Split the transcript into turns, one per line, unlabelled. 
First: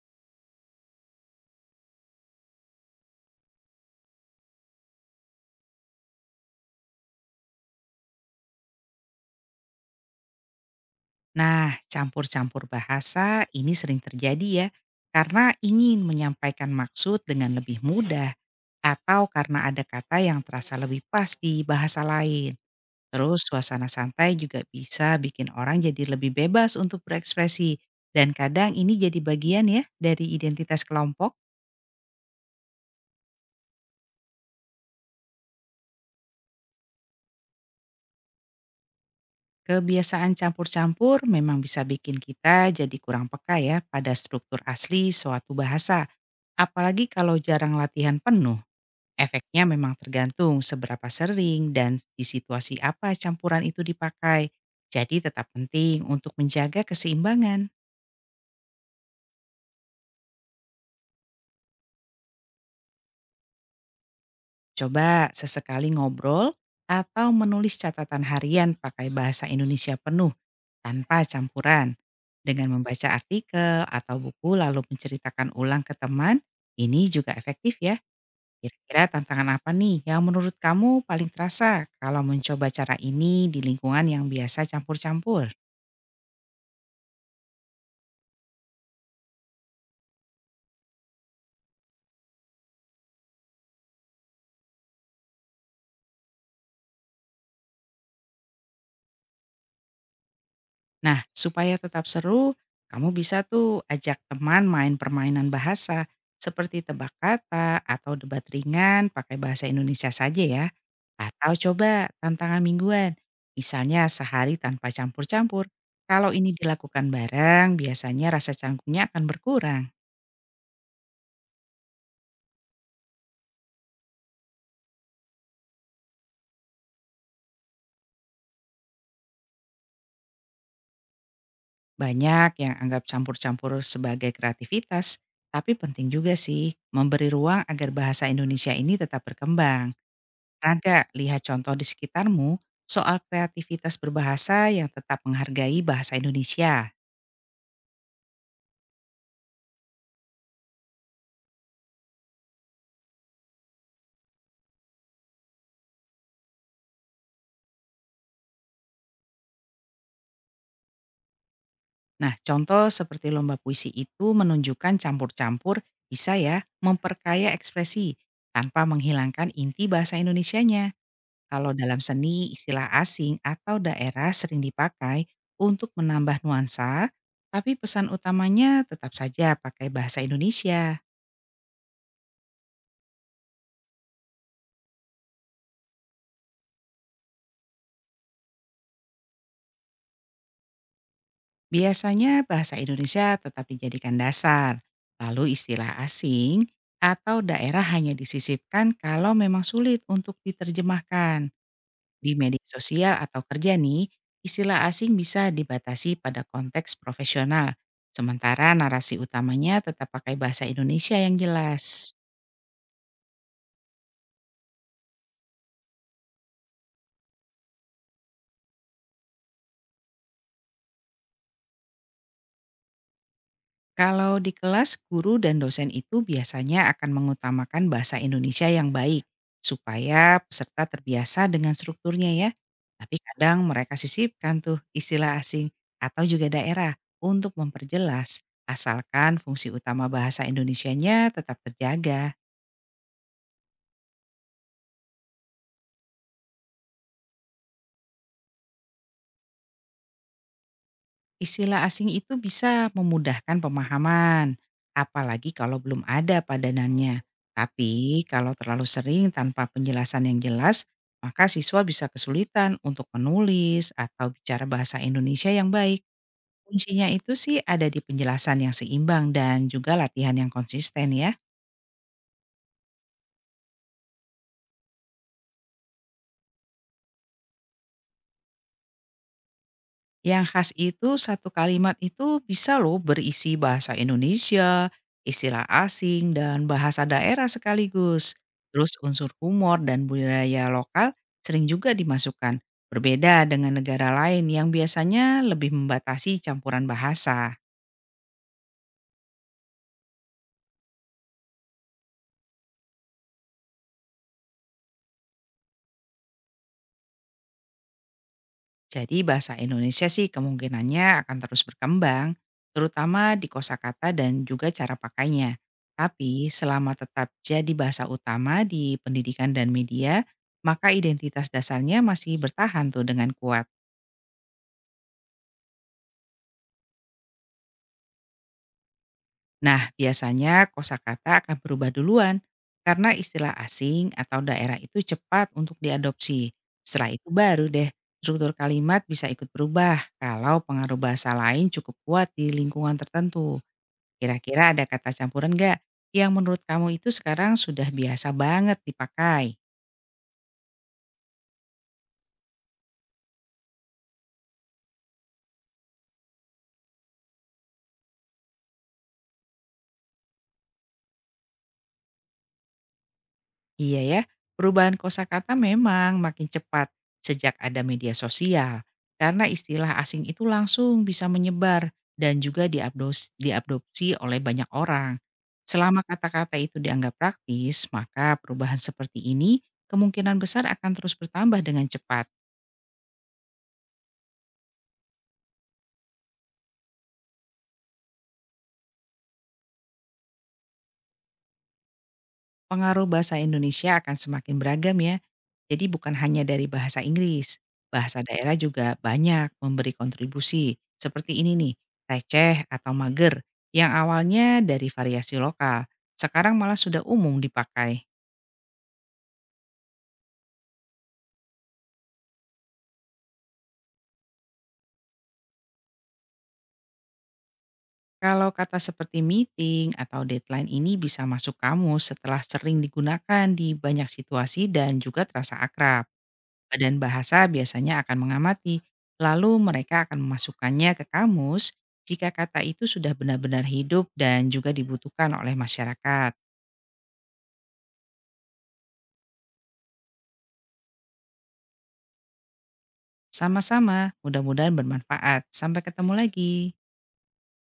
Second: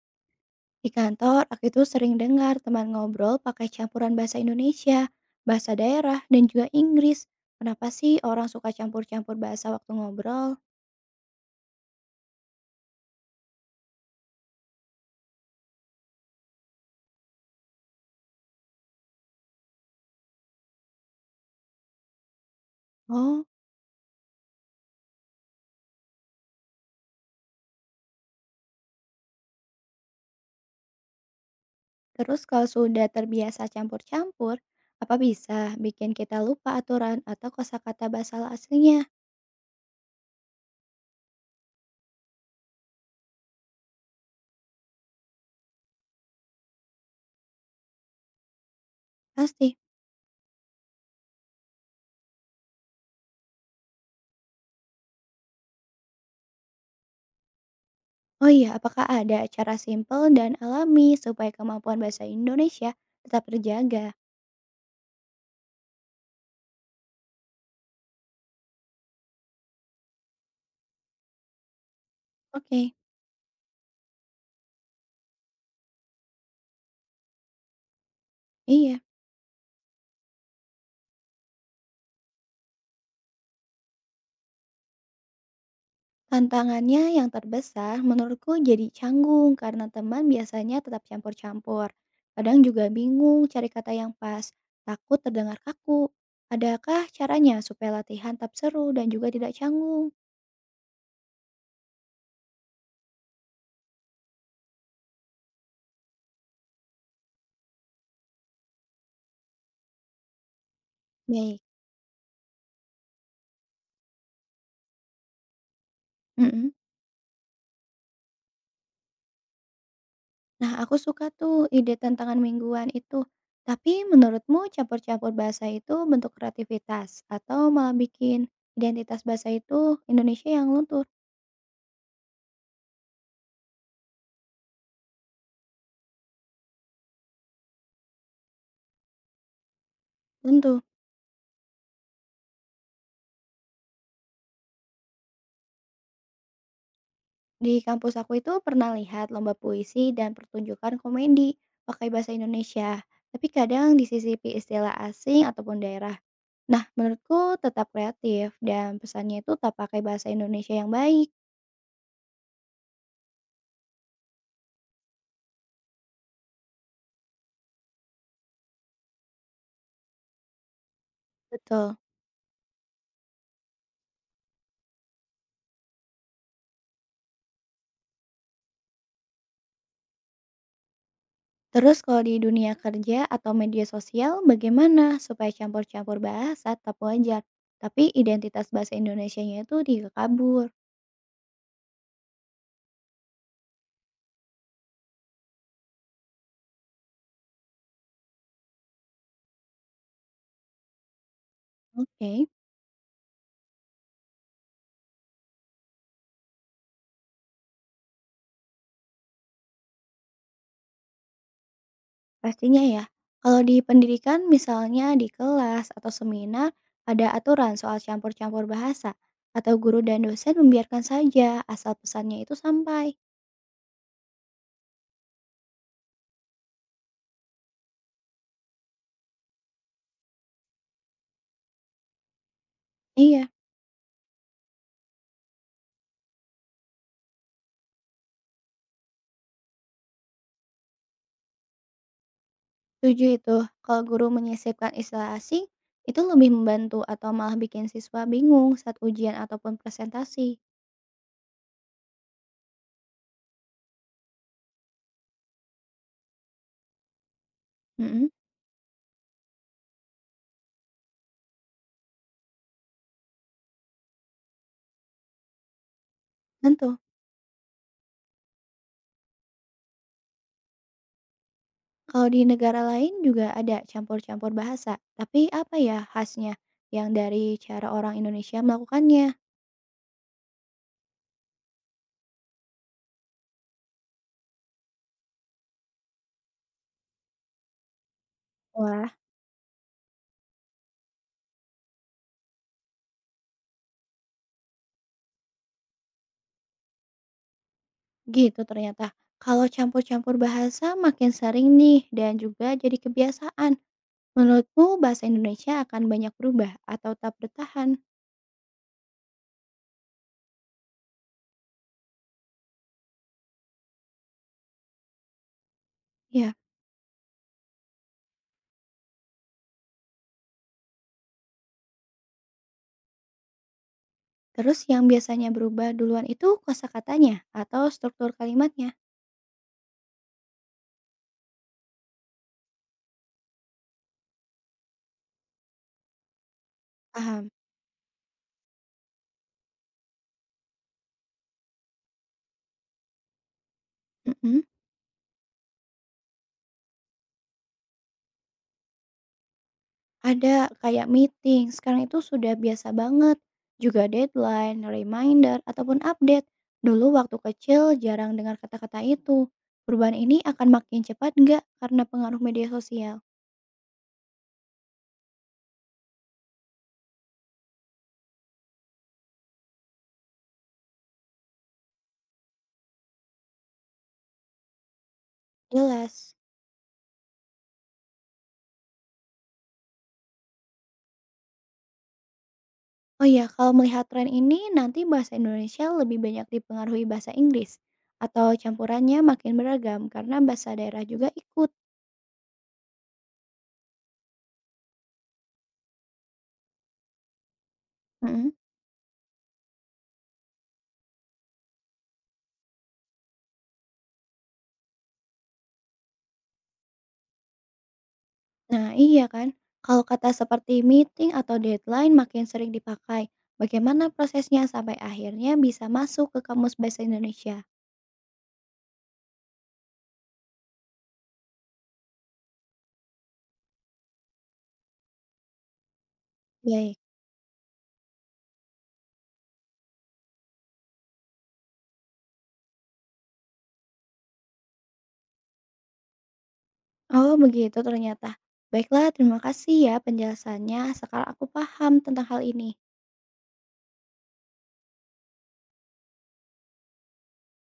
Di kantor, aku itu sering dengar teman ngobrol pakai campuran bahasa Indonesia, bahasa daerah, dan juga Inggris. Kenapa sih orang suka campur-campur bahasa waktu ngobrol?
Nah, campur-campur bahasa ini sering terjadi ya, karena ingin menyampaikan maksud dengan lebih mudah, atau karena ada kata yang terasa lebih pas di bahasa lain. Terus
Oh,
suasana santai juga bisa bikin orang jadi lebih bebas untuk berekspresi, dan kadang ini jadi bagian ya dari identitas kelompok.
terus kalau sudah terbiasa campur-campur, apa bisa bikin kita lupa aturan atau kosakata bahasa aslinya?
Kebiasaan campur-campur memang bisa bikin kita jadi kurang peka ya pada struktur asli suatu bahasa, apalagi kalau jarang latihan penuh. Efeknya
Pasti.
memang tergantung seberapa sering dan di situasi apa campuran itu dipakai. Jadi tetap penting untuk menjaga keseimbangan.
Oh iya, apakah ada cara simpel dan alami supaya kemampuan bahasa Indonesia tetap terjaga?
Coba sesekali ngobrol atau menulis catatan harian pakai bahasa Indonesia penuh tanpa campuran. Dengan
Oke,
membaca artikel atau buku lalu menceritakan ulang ke teman, ini juga efektif ya.
iya.
Kira-kira tantangan apa nih yang menurut kamu paling terasa kalau mencoba cara ini di lingkungan yang biasa campur-campur?
Tantangannya yang terbesar menurutku jadi canggung karena teman biasanya tetap campur-campur. Kadang juga bingung cari kata yang pas, takut terdengar kaku. Adakah caranya supaya latihan tetap seru dan juga tidak canggung?
Nah, supaya tetap seru, kamu bisa tuh ajak teman main permainan bahasa seperti tebak kata atau debat ringan pakai bahasa Indonesia saja ya. Atau
Baik.
coba tantangan mingguan, misalnya sehari tanpa campur-campur. Kalau ini
Mm-mm.
dilakukan bareng, biasanya rasa canggungnya akan berkurang.
Nah, aku suka tuh ide tantangan mingguan itu. Tapi menurutmu campur-campur bahasa itu bentuk kreativitas atau malah bikin identitas bahasa itu Indonesia yang luntur?
Banyak yang anggap campur-campur sebagai kreativitas, tapi penting juga sih memberi ruang agar bahasa Indonesia ini tetap berkembang.
Luntur.
Raga, lihat contoh di sekitarmu soal kreativitas berbahasa yang tetap menghargai bahasa Indonesia.
Di kampus aku itu pernah lihat lomba puisi dan pertunjukan komedi pakai bahasa Indonesia, tapi kadang disisipi istilah asing ataupun daerah. Nah, menurutku tetap kreatif dan pesannya itu tak pakai bahasa Indonesia yang baik.
Nah, contoh seperti lomba puisi itu menunjukkan campur-campur bisa ya memperkaya ekspresi tanpa menghilangkan inti bahasa Indonesianya. Kalau
Betul.
dalam seni, istilah asing atau daerah sering dipakai untuk menambah nuansa, tapi pesan utamanya tetap saja pakai bahasa Indonesia.
Terus kalau di dunia kerja atau media sosial, bagaimana supaya campur-campur bahasa tetap wajar, tapi identitas bahasa Indonesianya itu dikekabur?
Biasanya bahasa Indonesia tetap dijadikan dasar, lalu istilah asing atau daerah hanya disisipkan kalau memang sulit untuk diterjemahkan. Di
Oke.
media sosial atau kerja nih, istilah asing bisa dibatasi pada konteks profesional, sementara narasi utamanya tetap pakai bahasa Indonesia yang jelas.
Pastinya ya. Kalau di pendidikan misalnya di kelas atau seminar ada aturan soal campur-campur bahasa atau guru dan dosen membiarkan saja asal pesannya itu sampai.
Kalau di kelas, guru dan dosen itu biasanya akan mengutamakan bahasa Indonesia yang baik, supaya peserta terbiasa dengan strukturnya ya. Tapi
Iya,
kadang mereka sisipkan tuh istilah asing atau juga daerah untuk memperjelas, asalkan fungsi utama bahasa Indonesianya tetap terjaga.
setuju itu. Kalau guru menyisipkan istilah asing itu lebih membantu atau malah bikin siswa bingung saat ujian ataupun presentasi.
Istilah asing itu bisa memudahkan pemahaman, apalagi kalau belum ada padanannya. Tapi
Mm-mm,
kalau terlalu sering tanpa penjelasan yang jelas, maka siswa bisa kesulitan untuk menulis atau bicara bahasa Indonesia yang baik.
tentu.
Kuncinya itu sih ada di penjelasan yang seimbang dan juga latihan yang konsisten ya.
Kalau di negara lain juga ada campur-campur bahasa, tapi apa ya khasnya yang dari cara orang Indonesia melakukannya?
Yang khas itu satu kalimat itu bisa loh berisi bahasa Indonesia, istilah asing, dan bahasa daerah sekaligus. Terus
Wah,
unsur humor dan budaya lokal sering juga dimasukkan. Berbeda dengan negara lain yang biasanya lebih membatasi campuran bahasa.
gitu ternyata. Kalau campur-campur bahasa makin sering nih dan juga jadi kebiasaan. Menurutmu bahasa Indonesia akan banyak berubah atau tetap bertahan?
Jadi bahasa Indonesia sih kemungkinannya akan terus berkembang, terutama di kosakata dan juga cara pakainya. Tapi
Ya,
selama tetap jadi bahasa utama di pendidikan dan media, maka identitas dasarnya masih bertahan tuh dengan kuat.
terus yang biasanya berubah duluan itu kosakatanya atau struktur kalimatnya?
Nah, biasanya kosakata akan berubah duluan karena istilah asing atau daerah itu cepat untuk diadopsi. Setelah itu
Paham.
baru deh struktur kalimat bisa ikut berubah kalau pengaruh bahasa lain cukup kuat di lingkungan tertentu.
Mhm.
Kira-kira ada kata campuran nggak yang menurut kamu itu sekarang sudah biasa banget dipakai?
Ada kayak meeting, sekarang itu sudah biasa banget. Juga deadline, reminder, ataupun update. Dulu waktu kecil jarang dengar kata-kata itu. Perubahan ini akan makin cepat nggak karena pengaruh media sosial?
Iya ya, perubahan kosakata memang makin cepat sejak ada media sosial karena istilah asing itu langsung bisa menyebar dan juga diadopsi oleh banyak orang. Selama
Jelas.
kata-kata itu dianggap praktis, maka perubahan seperti ini kemungkinan besar akan terus bertambah dengan cepat.
Oh ya, kalau melihat tren ini, nanti bahasa Indonesia lebih banyak dipengaruhi bahasa Inggris atau campurannya makin beragam karena bahasa daerah juga ikut.
Pengaruh bahasa Indonesia akan semakin beragam ya. Jadi bukan hanya dari bahasa Inggris, bahasa
Mm.
daerah juga banyak memberi kontribusi. Seperti ini nih, receh atau mager yang awalnya dari variasi lokal, sekarang malah sudah umum dipakai.
Nah, iya kan? Kalau kata seperti meeting atau deadline makin sering dipakai, bagaimana prosesnya sampai akhirnya bisa masuk ke kamus bahasa Indonesia?
Kalau kata seperti meeting atau deadline ini bisa masuk kamus setelah sering digunakan di banyak situasi dan juga terasa akrab.
Baik.
Badan bahasa biasanya akan mengamati, lalu mereka akan memasukkannya ke kamus jika kata itu sudah benar-benar hidup dan juga dibutuhkan oleh masyarakat.
Oh, begitu ternyata. Baiklah, terima kasih ya penjelasannya. Sekarang aku paham tentang hal ini.
Sama-sama, mudah-mudahan bermanfaat. Sampai ketemu lagi.